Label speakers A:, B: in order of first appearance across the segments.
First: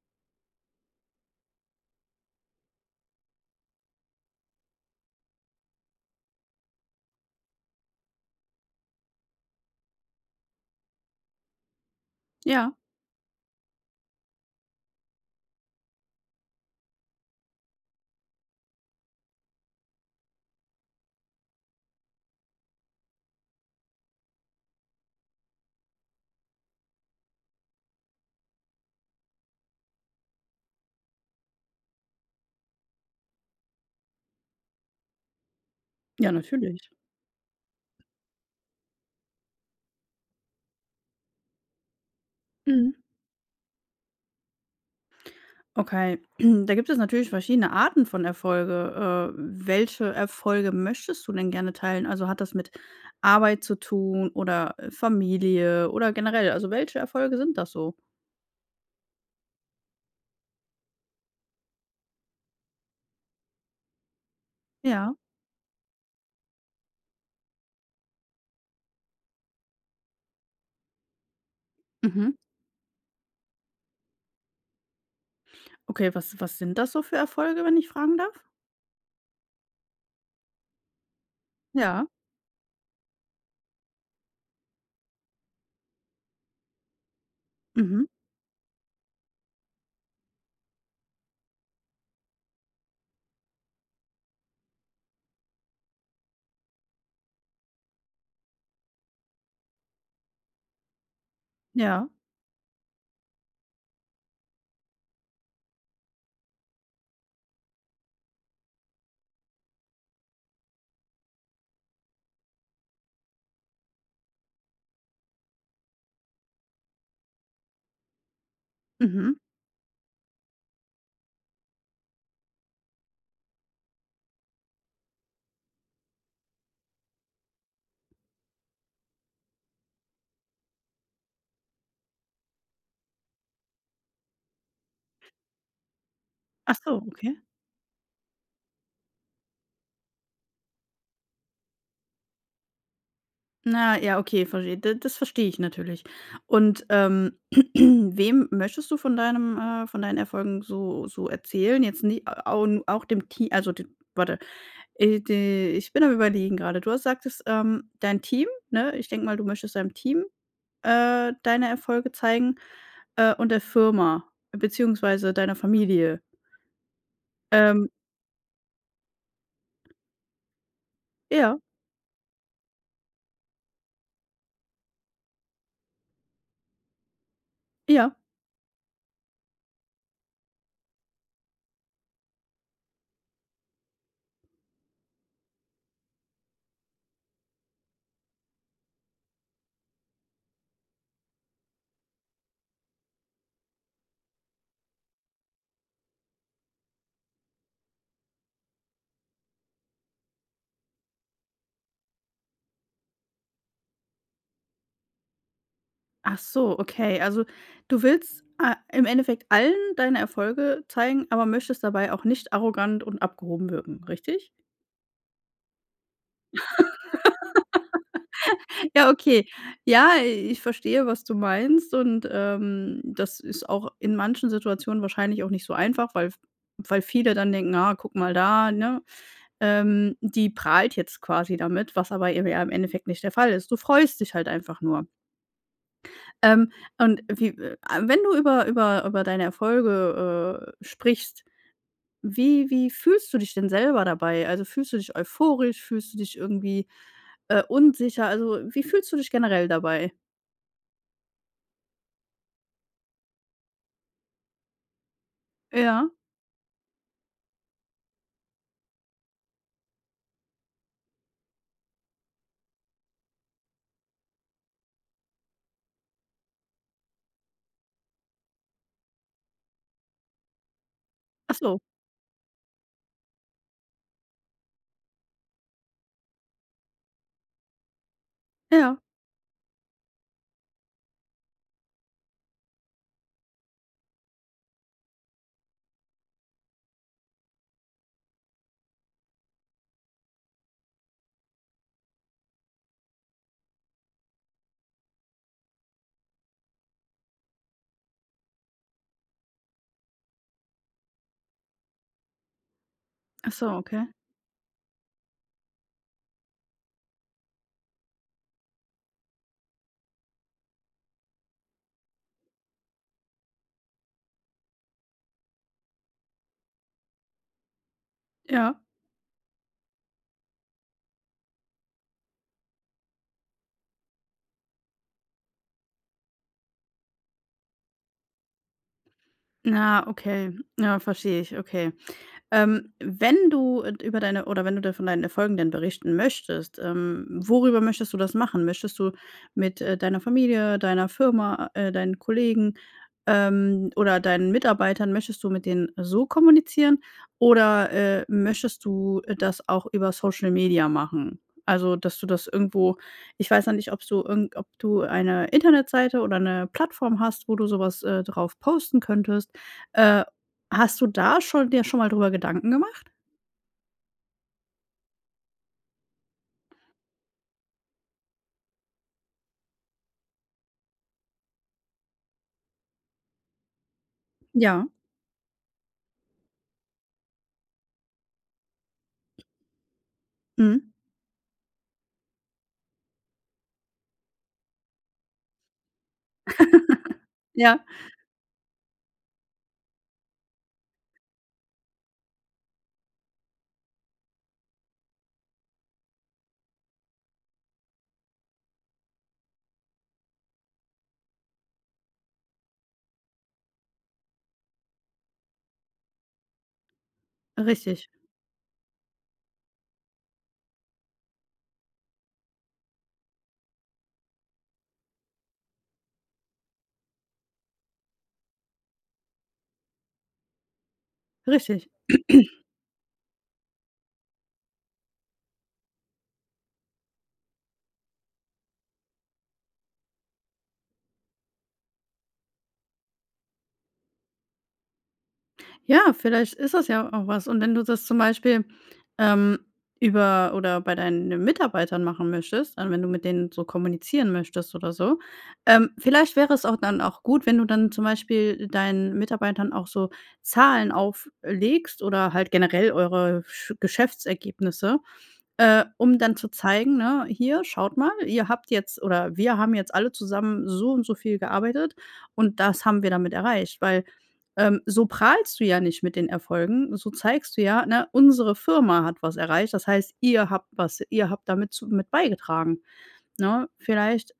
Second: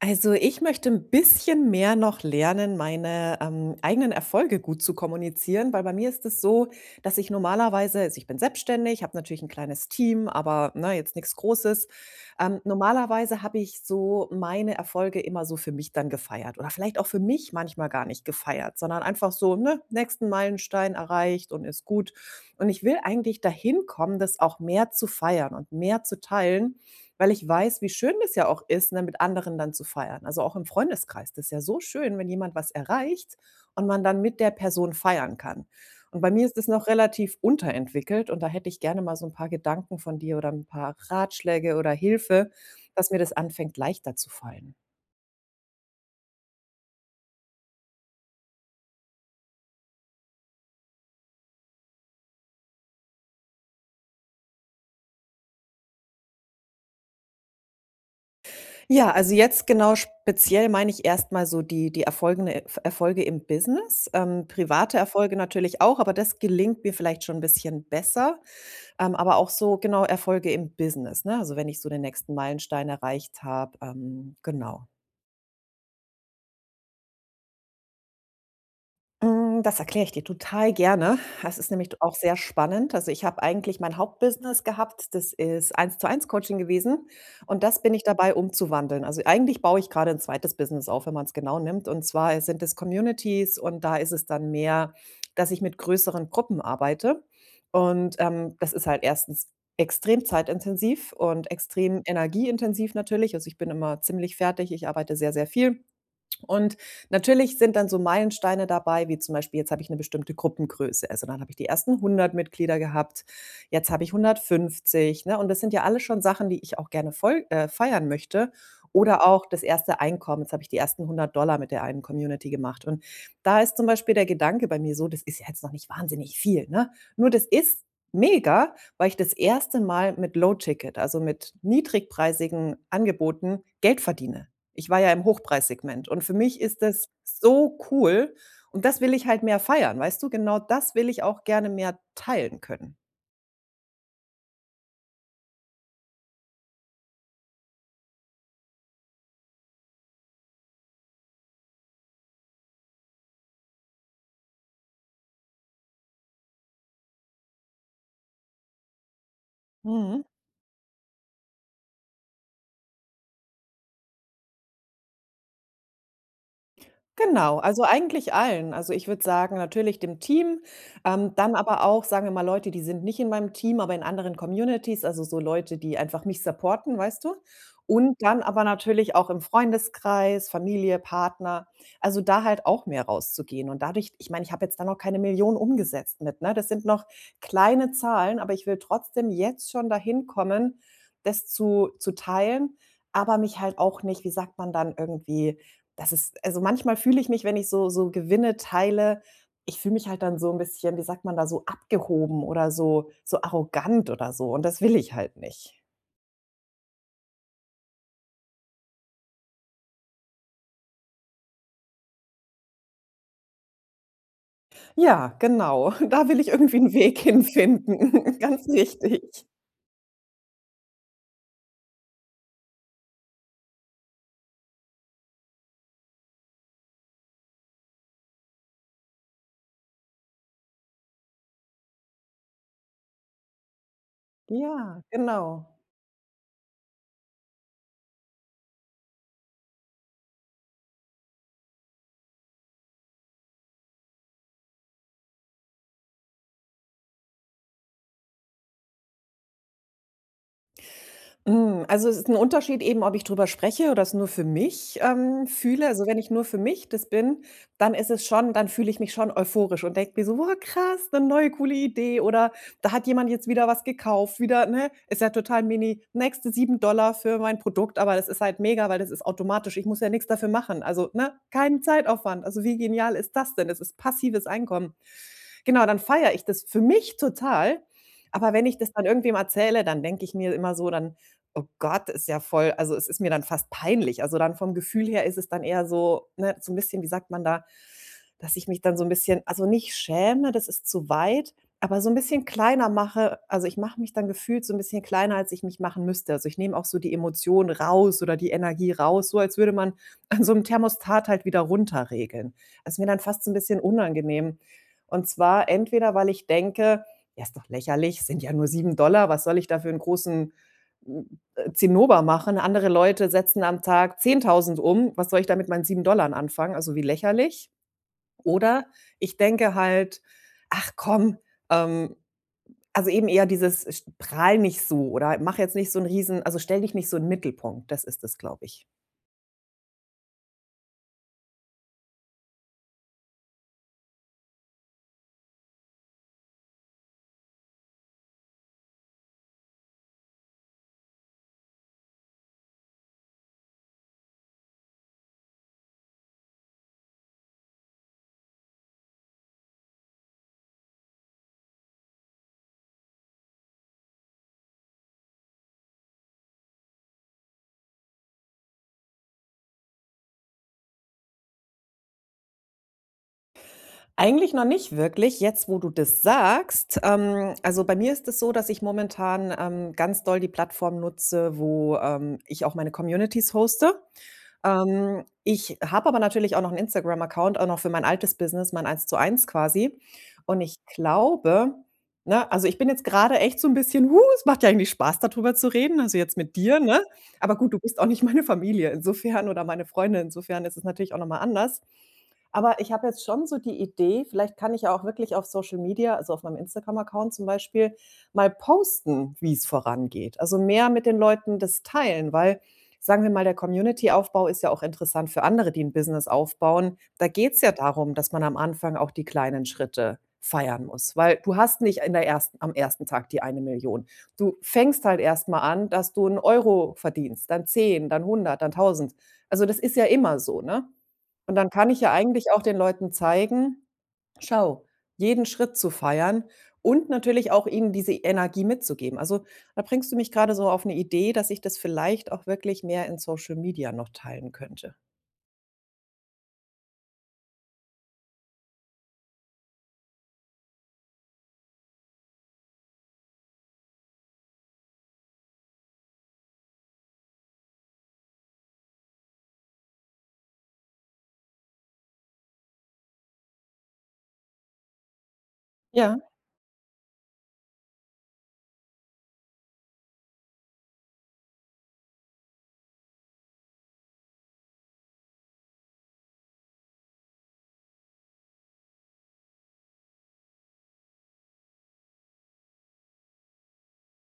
A: Also, ich möchte ein bisschen mehr noch lernen, meine, eigenen Erfolge gut zu kommunizieren, weil bei mir ist es so, dass ich normalerweise also, ich bin selbstständig, habe natürlich ein kleines Team, aber, ne, jetzt nichts Großes.
B: Ja,
A: Normalerweise habe ich so meine Erfolge immer so für mich dann gefeiert oder vielleicht auch für mich manchmal gar nicht gefeiert, sondern einfach so, ne, nächsten Meilenstein erreicht und ist gut. Und ich will eigentlich dahin kommen, das auch mehr zu feiern und mehr zu teilen. Weil ich weiß, wie schön das ja auch ist, ne, mit anderen dann zu feiern. Also, auch im Freundeskreis. Das ist ja so schön, wenn jemand was erreicht und man dann mit der Person feiern kann. Und bei
B: ja,
A: mir ist es noch
B: natürlich.
A: relativ unterentwickelt und da hätte ich gerne mal so ein paar Gedanken von dir oder ein paar Ratschläge oder Hilfe,
B: Mhm.
A: dass mir das anfängt, leichter zu fallen.
B: Okay, da gibt es natürlich verschiedene Arten von Erfolge. Welche Erfolge möchtest du denn gerne teilen? Also hat das mit Arbeit zu tun oder Familie oder generell? Also welche Erfolge sind das so?
A: Ja, also, jetzt genau speziell meine ich erst mal so die erfolgende Erfolge im Business, private
B: Ja.
A: Erfolge natürlich auch, aber das gelingt mir vielleicht schon ein bisschen besser. Aber auch so, genau, Erfolge im Business, ne? Also, wenn ich so den
B: Mhm.
A: nächsten Meilenstein erreicht habe, genau.
B: Okay, was sind das so für Erfolge, wenn ich fragen darf?
A: Hm, das erkläre ich dir total gerne. Das ist nämlich
B: Ja.
A: auch sehr spannend. Also, ich habe eigentlich mein Hauptbusiness gehabt, das ist Eins-zu-eins-Coaching gewesen und das bin ich
B: Mhm.
A: dabei umzuwandeln. Also, eigentlich baue ich gerade ein zweites Business auf, wenn man es genau nimmt, und zwar sind es Communities und da ist es dann mehr, dass ich mit größeren Gruppen arbeite und, das ist halt erstens extrem zeitintensiv und extrem
B: Ja.
A: energieintensiv natürlich. Also, ich bin immer ziemlich fertig, ich arbeite sehr, sehr viel. Und natürlich sind dann so Meilensteine dabei, wie zum Beispiel, jetzt habe ich eine bestimmte Gruppengröße. Also, dann habe ich die ersten 100 Mitglieder gehabt, jetzt habe ich 150, ne? Und das sind ja alles schon Sachen, die ich auch gerne voll feiern möchte. Oder
B: Mhm.
A: auch das erste Einkommen. Jetzt habe ich die ersten 100 mit der einen Community gemacht. Und da ist zum Beispiel der Gedanke bei mir so, das ist ja jetzt noch nicht wahnsinnig viel, ne? Nur das ist mega, weil ich das erste Mal mit Low Ticket, also mit niedrigpreisigen Angeboten Geld verdiene. Ich war ja im Hochpreissegment und für mich
B: Ach
A: ist
B: so,
A: das
B: okay.
A: so cool und das will ich halt mehr feiern, weißt du? Genau das will ich auch gerne mehr teilen können.
B: Na ja, okay, verstehe. D das verstehe ich natürlich. Und, wem möchtest du von deinem von deinen Erfolgen so erzählen? Jetzt nie au Auch dem Team, also, d warte, d ich bin am Überlegen gerade. Du hast sagtest, dein Team, ne? Ich denke mal, du möchtest deinem
A: Mhm.
B: Team, deine Erfolge zeigen, und der Firma beziehungsweise deiner Familie.
A: Genau, also
B: Ähm,
A: eigentlich allen. Also, ich würde sagen, natürlich dem Team, dann
B: ja,
A: aber auch, sagen wir mal, Leute, die sind nicht in meinem Team, aber in anderen Communities, also so Leute, die einfach mich supporten, weißt du?
B: ja.
A: Und dann aber natürlich auch im Freundeskreis, Familie, Partner, also da halt auch mehr rauszugehen. Und dadurch, ich meine, ich habe jetzt da noch keine Million umgesetzt mit, ne? Das sind noch kleine Zahlen, aber ich will trotzdem jetzt schon dahin kommen, das zu teilen, aber mich halt auch nicht, wie sagt man dann, irgendwie das ist also, manchmal fühle ich mich, wenn ich so Gewinne teile, ich fühle mich halt dann so ein bisschen, wie sagt man da, so abgehoben oder so arrogant oder so, und das will ich halt nicht.
B: Ach so, okay. Also, du willst, im Endeffekt allen deine Erfolge zeigen, aber möchtest dabei auch nicht arrogant und abgehoben wirken, richtig?
A: Ja, genau. Da will ich irgendwie einen Weg hinfinden. Ganz
B: Ja,
A: richtig.
B: okay. Ja, ich verstehe, was du meinst, und, das ist auch in manchen Situationen wahrscheinlich auch nicht so einfach, weil viele dann denken: „Ah, guck mal da“, ne? Die prahlt jetzt quasi damit, was aber eben ja im Endeffekt nicht der Fall ist. Du freust dich halt einfach
A: Ja,
B: nur.
A: genau.
B: Ähm, und wie Wenn du über deine Erfolge, sprichst, wie fühlst du dich denn selber dabei? Also, fühlst du dich euphorisch? Fühlst du dich irgendwie, unsicher? Also, wie fühlst du dich generell dabei?
A: Hm, also, es ist ein Unterschied eben, ob ich drüber spreche oder es nur für mich, fühle. Also,
B: Ja.
A: wenn ich nur für mich das bin, dann ist es schon, dann fühle ich mich schon euphorisch und denke mir so: „Boah, krass, eine neue coole Idee“ oder „da hat jemand jetzt wieder was gekauft“, wieder, ne? Ist ja total mini. Nächste 7 Dollar für mein Produkt, aber das ist halt mega, weil das ist automatisch. Ich muss ja nichts dafür machen. Also, ne,
B: Ach so.
A: keinen Zeitaufwand. Also, wie genial ist das denn? Es ist passives Einkommen. Genau, dann feiere ich das für mich total, aber wenn ich das
B: Ja.
A: dann irgendwem erzähle, dann denke ich mir immer so, dann: Oh Gott, ist ja voll, also, es ist mir dann fast peinlich. Also, dann vom Gefühl her ist es dann eher so, ne, so ein bisschen, wie sagt man da, dass ich mich dann so ein bisschen, also, nicht schäme, das ist zu weit, aber so ein bisschen kleiner mache. Also, ich mache mich dann gefühlt so ein bisschen kleiner, als ich mich machen müsste. Also, ich nehme auch so die Emotionen raus oder die Energie raus, so als würde man an so einem Thermostat halt wieder runterregeln. Das ist mir dann fast so
B: Ach
A: ein
B: so,
A: bisschen
B: okay.
A: unangenehm. Und zwar entweder, weil ich denke: „Ja, ist doch lächerlich, sind ja nur 7 Dollar. Was soll ich da für 'n großen Zinnober machen. Andere Leute setzen am Tag 10.000 um. Was soll ich da mit meinen 7 Dollar anfangen? Also, wie lächerlich.“
B: Ja.
A: Oder ich denke halt: „Ach komm, ähm“ also eben eher dieses sch „Prahl nicht so“ oder „Mach jetzt nicht so 'n Riesen, also, stell dich nicht so in 'n Mittelpunkt.“ Das ist es, glaube ich.
B: Na, okay. Ja, verstehe ich, okay. Wenn du d über deine oder wenn du da von deinen Erfolgen denn berichten möchtest, worüber möchtest du das machen? Möchtest du mit, deiner Familie, deiner Firma, deinen Kollegen, oder deinen Mitarbeitern möchtest du mit denen so kommunizieren oder, möchtest du das auch über Social Media machen? Also, dass du das irgendwo ich weiß ja nicht, ob du irgend ob du eine Internetseite oder eine Plattform hast, wo du sowas drauf posten könntest. Äh, hast du da schon dir schon mal drüber Gedanken gemacht?
A: Eigentlich noch nicht wirklich, jetzt wo du das sagst. Also, bei mir ist es so, dass ich momentan, ganz doll die Plattform nutze, wo, ich auch meine Communities hoste.
B: Ja,
A: Ich habe aber natürlich auch noch einen Instagram-Account, auch noch für mein altes Business, mein Eins zu Eins quasi. Und ich
B: mhm,
A: glaube, ne, also, ich bin jetzt gerade echt so ein bisschen: „Hu, es macht ja eigentlich Spaß, darüber zu reden“, also, jetzt mit dir, ne? Aber gut, du
B: ja,
A: bist auch nicht meine Familie insofern oder meine Freunde, insofern ist es natürlich auch noch mal anders. Aber ich habe jetzt schon so die Idee, vielleicht kann ich ja auch wirklich auf Social Media, also, auf meinem Instagram-Account zum Beispiel, mal posten, wie es vorangeht. Also, mehr mit den Leuten das teilen, weil, sagen wir mal, der Community-Aufbau ist ja auch interessant für andere, die ein Business aufbauen. Da geht es ja
B: richtig,
A: darum, dass man am Anfang auch die kleinen Schritte feiern muss, weil du hast nicht in der ersten am ersten Tag die 1.000.000. Du fängst halt erst mal an, dass du einen Euro verdienst, dann 10, dann 100, dann 1.000. Also, das ist ja immer so, ne? Und dann
B: richtig.
A: kann ich ja eigentlich auch den Leuten zeigen: Schau, jeden Schritt zu feiern und natürlich auch ihnen diese Energie mitzugeben. Also, da bringst du mich gerade so auf eine Idee, dass ich das vielleicht auch wirklich mehr in Social Media noch teilen könnte.
B: Ja, vielleicht ist das ja auch was. Und wenn du das zum Beispiel, ähm, über oder bei deinen Mitarbeitern machen möchtest, also wenn du mit denen so kommunizieren möchtest oder so, vielleicht wäre es auch dann auch gut, wenn du dann zum Beispiel deinen Mitarbeitern auch so Zahlen auflegst oder halt generell eure Sch Geschäftsergebnisse. Um
A: Ja.
B: dann zu zeigen, ne: „Hier, schaut mal, ihr habt jetzt oder wir haben jetzt alle zusammen so und so viel gearbeitet und das haben wir damit erreicht.“ Weil, so prahlst du ja nicht mit den Erfolgen, so zeigst du ja, ne: „Unsere Firma hat was erreicht.“ Das heißt, ihr habt was ihr habt damit zu mit beigetragen, ne? Vielleicht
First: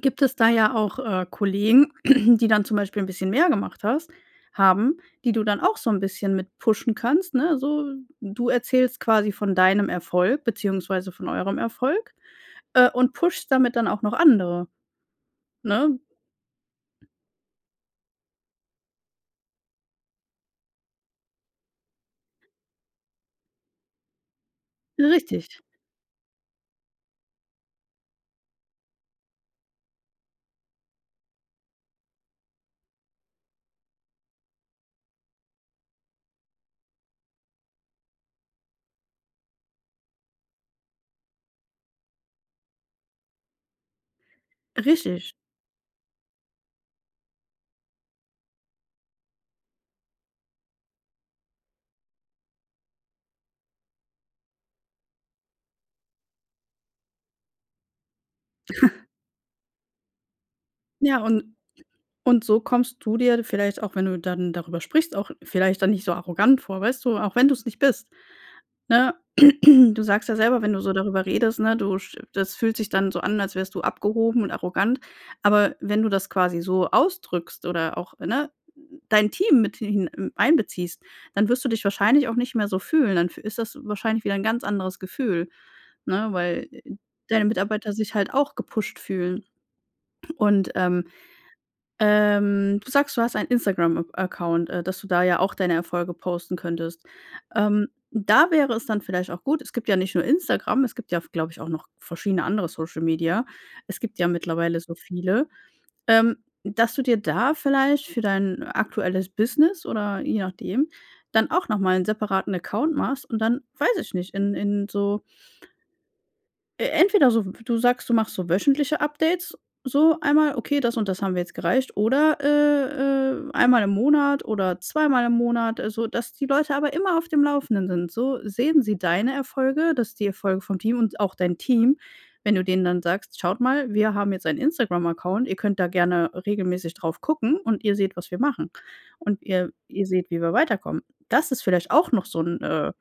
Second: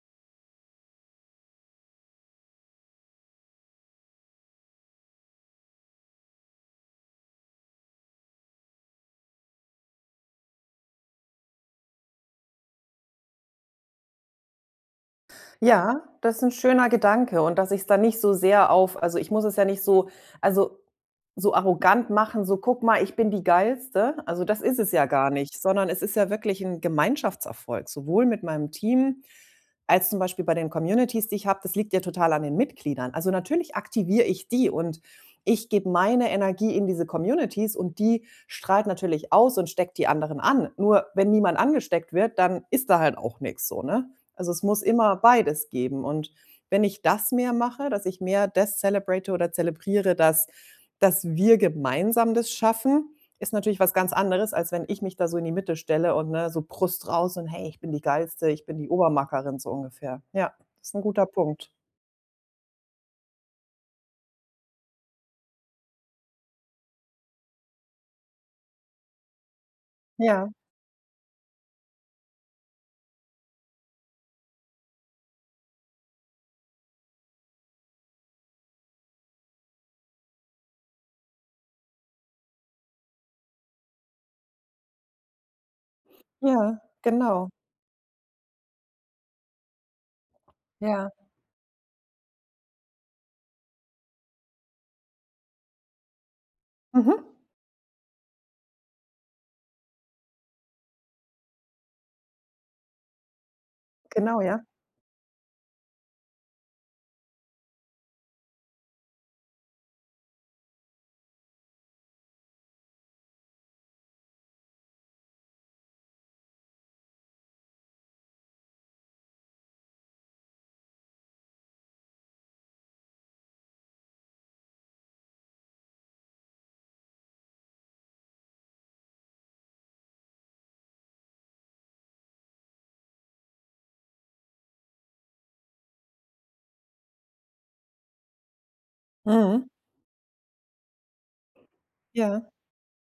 B: gibt es da ja auch, Kollegen, die dann zum Beispiel ein bisschen mehr gemacht hast haben, die du dann auch so ein bisschen mit pushen kannst, ne? So, du erzählst quasi von deinem Erfolg beziehungsweise von eurem Erfolg, und pushst damit dann auch noch andere, ne?
A: Ja, das ist ein schöner Gedanke, und dass ich es dann nicht so sehr auf, also, ich muss es ja nicht so, also, so arrogant machen, so: „Guck mal, ich bin die Geilste.“ Also, das ist es ja gar
B: Richtig,
A: nicht, sondern es ist ja wirklich ein Gemeinschaftserfolg, sowohl mit meinem Team als zum Beispiel bei den Communities, die ich habe. Das liegt ja total an den Mitgliedern. Also, natürlich aktiviere ich die, und ich gebe meine Energie in diese Communities und die strahlt natürlich aus und steckt die anderen an. Nur wenn niemand angesteckt wird, dann ist da halt auch nichts so, ne? Also, es muss immer
B: richtig.
A: beides geben. Und wenn ich das mehr mache, dass ich mehr das celebrate oder zelebriere, dass wir gemeinsam das schaffen, ist natürlich was ganz anderes, als wenn ich mich da so in die Mitte stelle und, ne, so Brust raus und: „Hey, ich bin die Geilste, ich bin die Obermackerin“, so ungefähr. Ja, das ist ein
B: Ja,
A: guter
B: und
A: Punkt.
B: so kommst du dir vielleicht auch, wenn du dann darüber sprichst, auch vielleicht dann nicht so arrogant vor, weißt du, auch wenn du es nicht bist. Ne? Du sagst ja
A: Ja,
B: selber, wenn du so darüber redest, ne, du sch das fühlt sich dann so an, als wärst du abgehoben und arrogant. Aber wenn du das quasi so ausdrückst oder auch, ne, dein Team mit hin einbeziehst, dann wirst du dich wahrscheinlich auch nicht mehr so fühlen. Dann f Ist das wahrscheinlich wieder ein ganz anderes Gefühl, ne, weil
A: ja,
B: deine
A: genau.
B: Mitarbeiter sich halt auch gepusht fühlen. Und,
A: Ja.
B: du sagst, du hast einen Instagram Account, dass du da ja auch deine Erfolge posten könntest.
A: Mhm.
B: Da wäre es dann vielleicht auch gut, es gibt ja nicht nur Instagram, es gibt ja, glaube ich, auch noch verschiedene andere Social Media. Es gibt ja
A: Genau, ja.
B: mittlerweile so viele, ähm, dass du dir da vielleicht für dein aktuelles Business oder je nachdem, dann auch noch mal 'n separaten Account machst und dann, weiß ich nicht, in so entweder so, du sagst, du machst so wöchentliche Updates, so einmal: „Okay, das und das haben wir jetzt gereicht.“ Oder, einmal im Monat oder zweimal im Monat, so dass die Leute aber immer auf dem Laufenden sind. So sehen sie deine Erfolge, dass die Erfolge vom Team und auch dein Team, wenn du denen dann sagst: „Schaut mal, wir haben jetzt einen Instagram-Account, ihr könnt da gerne regelmäßig drauf gucken und ihr seht, was wir machen und
A: Mhm.
B: ihr seht, wie wir weiterkommen.“ Das ist vielleicht auch noch so
A: Ja.
B: ein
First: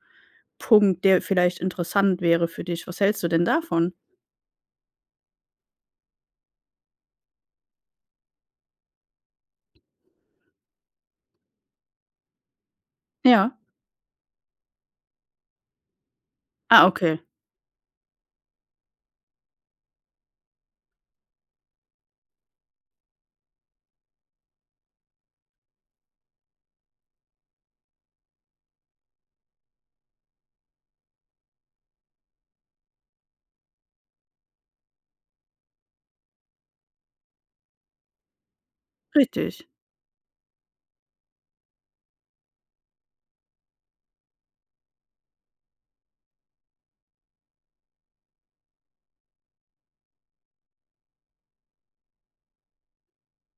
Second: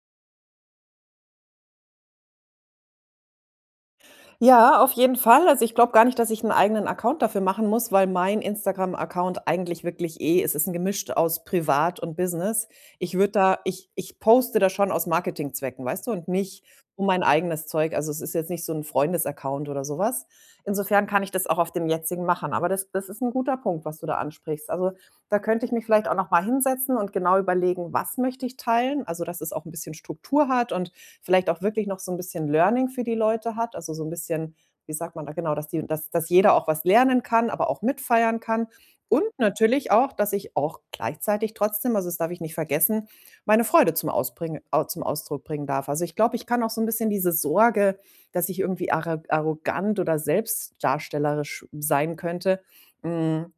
B: Punkt, der vielleicht interessant wäre für dich. Was hältst du denn davon?
A: Ja, auf jeden Fall. Also, ich glaube gar nicht, dass ich einen eigenen Account dafür machen muss, weil mein Instagram-Account eigentlich wirklich es ist ein Gemisch aus privat und Business. Ich würde
B: Ja.
A: da ich ich poste da schon aus Marketingzwecken, weißt du, und nicht
B: Ah,
A: um
B: okay,
A: mein eigenes Zeug. Also, es ist jetzt nicht so ein Freundes-Account oder sowas. Insofern kann ich das auch auf dem jetzigen machen. Aber das ist ein guter Punkt, was du da ansprichst. Also, da könnte ich mich vielleicht auch noch mal hinsetzen und genau überlegen, was möchte ich teilen? Also, dass es auch ein bisschen Struktur hat und vielleicht auch wirklich noch so ein bisschen Learning für die Leute hat, also so ein bisschen, wie sagt man da genau, dass die dass dass jeder auch was lernen kann, aber auch mitfeiern kann und
B: richtig.
A: natürlich auch, dass ich auch gleichzeitig trotzdem, also das darf ich nicht vergessen, meine Freude zum Ausbringen au zum Ausdruck bringen darf. Also ich glaube, ich kann auch so ein bisschen diese Sorge, dass ich irgendwie arrogant oder selbstdarstellerisch sein könnte, hm,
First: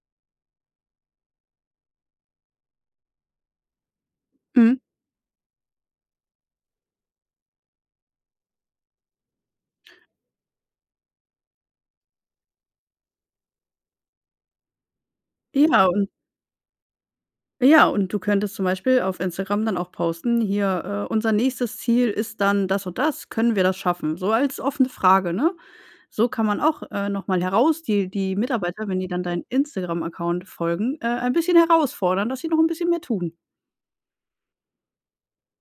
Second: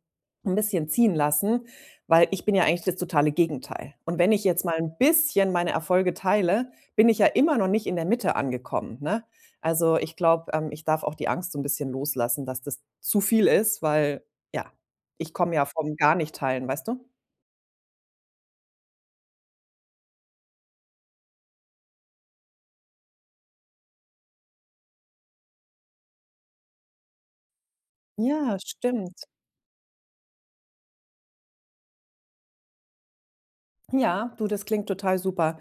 A: 'n bisschen ziehen lassen, weil ich bin ja eigentlich das totale Gegenteil. Und wenn ich jetzt mal
B: Mhm.
A: ein bisschen meine Erfolge teile, bin ich ja immer noch nicht in der Mitte angekommen, ne? Also, ich glaube, ich darf auch die Angst so ein bisschen loslassen, dass das zu viel ist, weil, ja, ich komme ja
B: Ja,
A: vom
B: und
A: gar nicht teilen, weißt du?
B: ja, und du könntest zum Beispiel auf Instagram dann auch posten: „Hier, unser nächstes Ziel ist dann das und das. Können wir das schaffen?“ So als offene Frage, ne? So kann man auch, noch mal heraus die
A: Ja,
B: Mitarbeiter, wenn die dann
A: stimmt.
B: deinen Instagram-Account folgen, ein bisschen herausfordern, dass sie noch ein bisschen mehr tun.
A: Ja, du, das klingt total super.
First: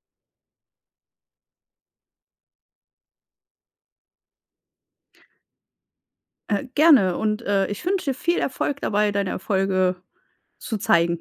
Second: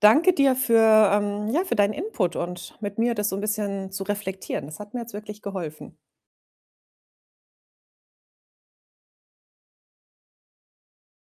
A: Danke dir für deinen Input und mit mir das so ein bisschen zu reflektieren. Das hat mir jetzt wirklich geholfen.
B: Gerne und, ich wünsche dir viel Erfolg dabei, deine Erfolge zu zeigen.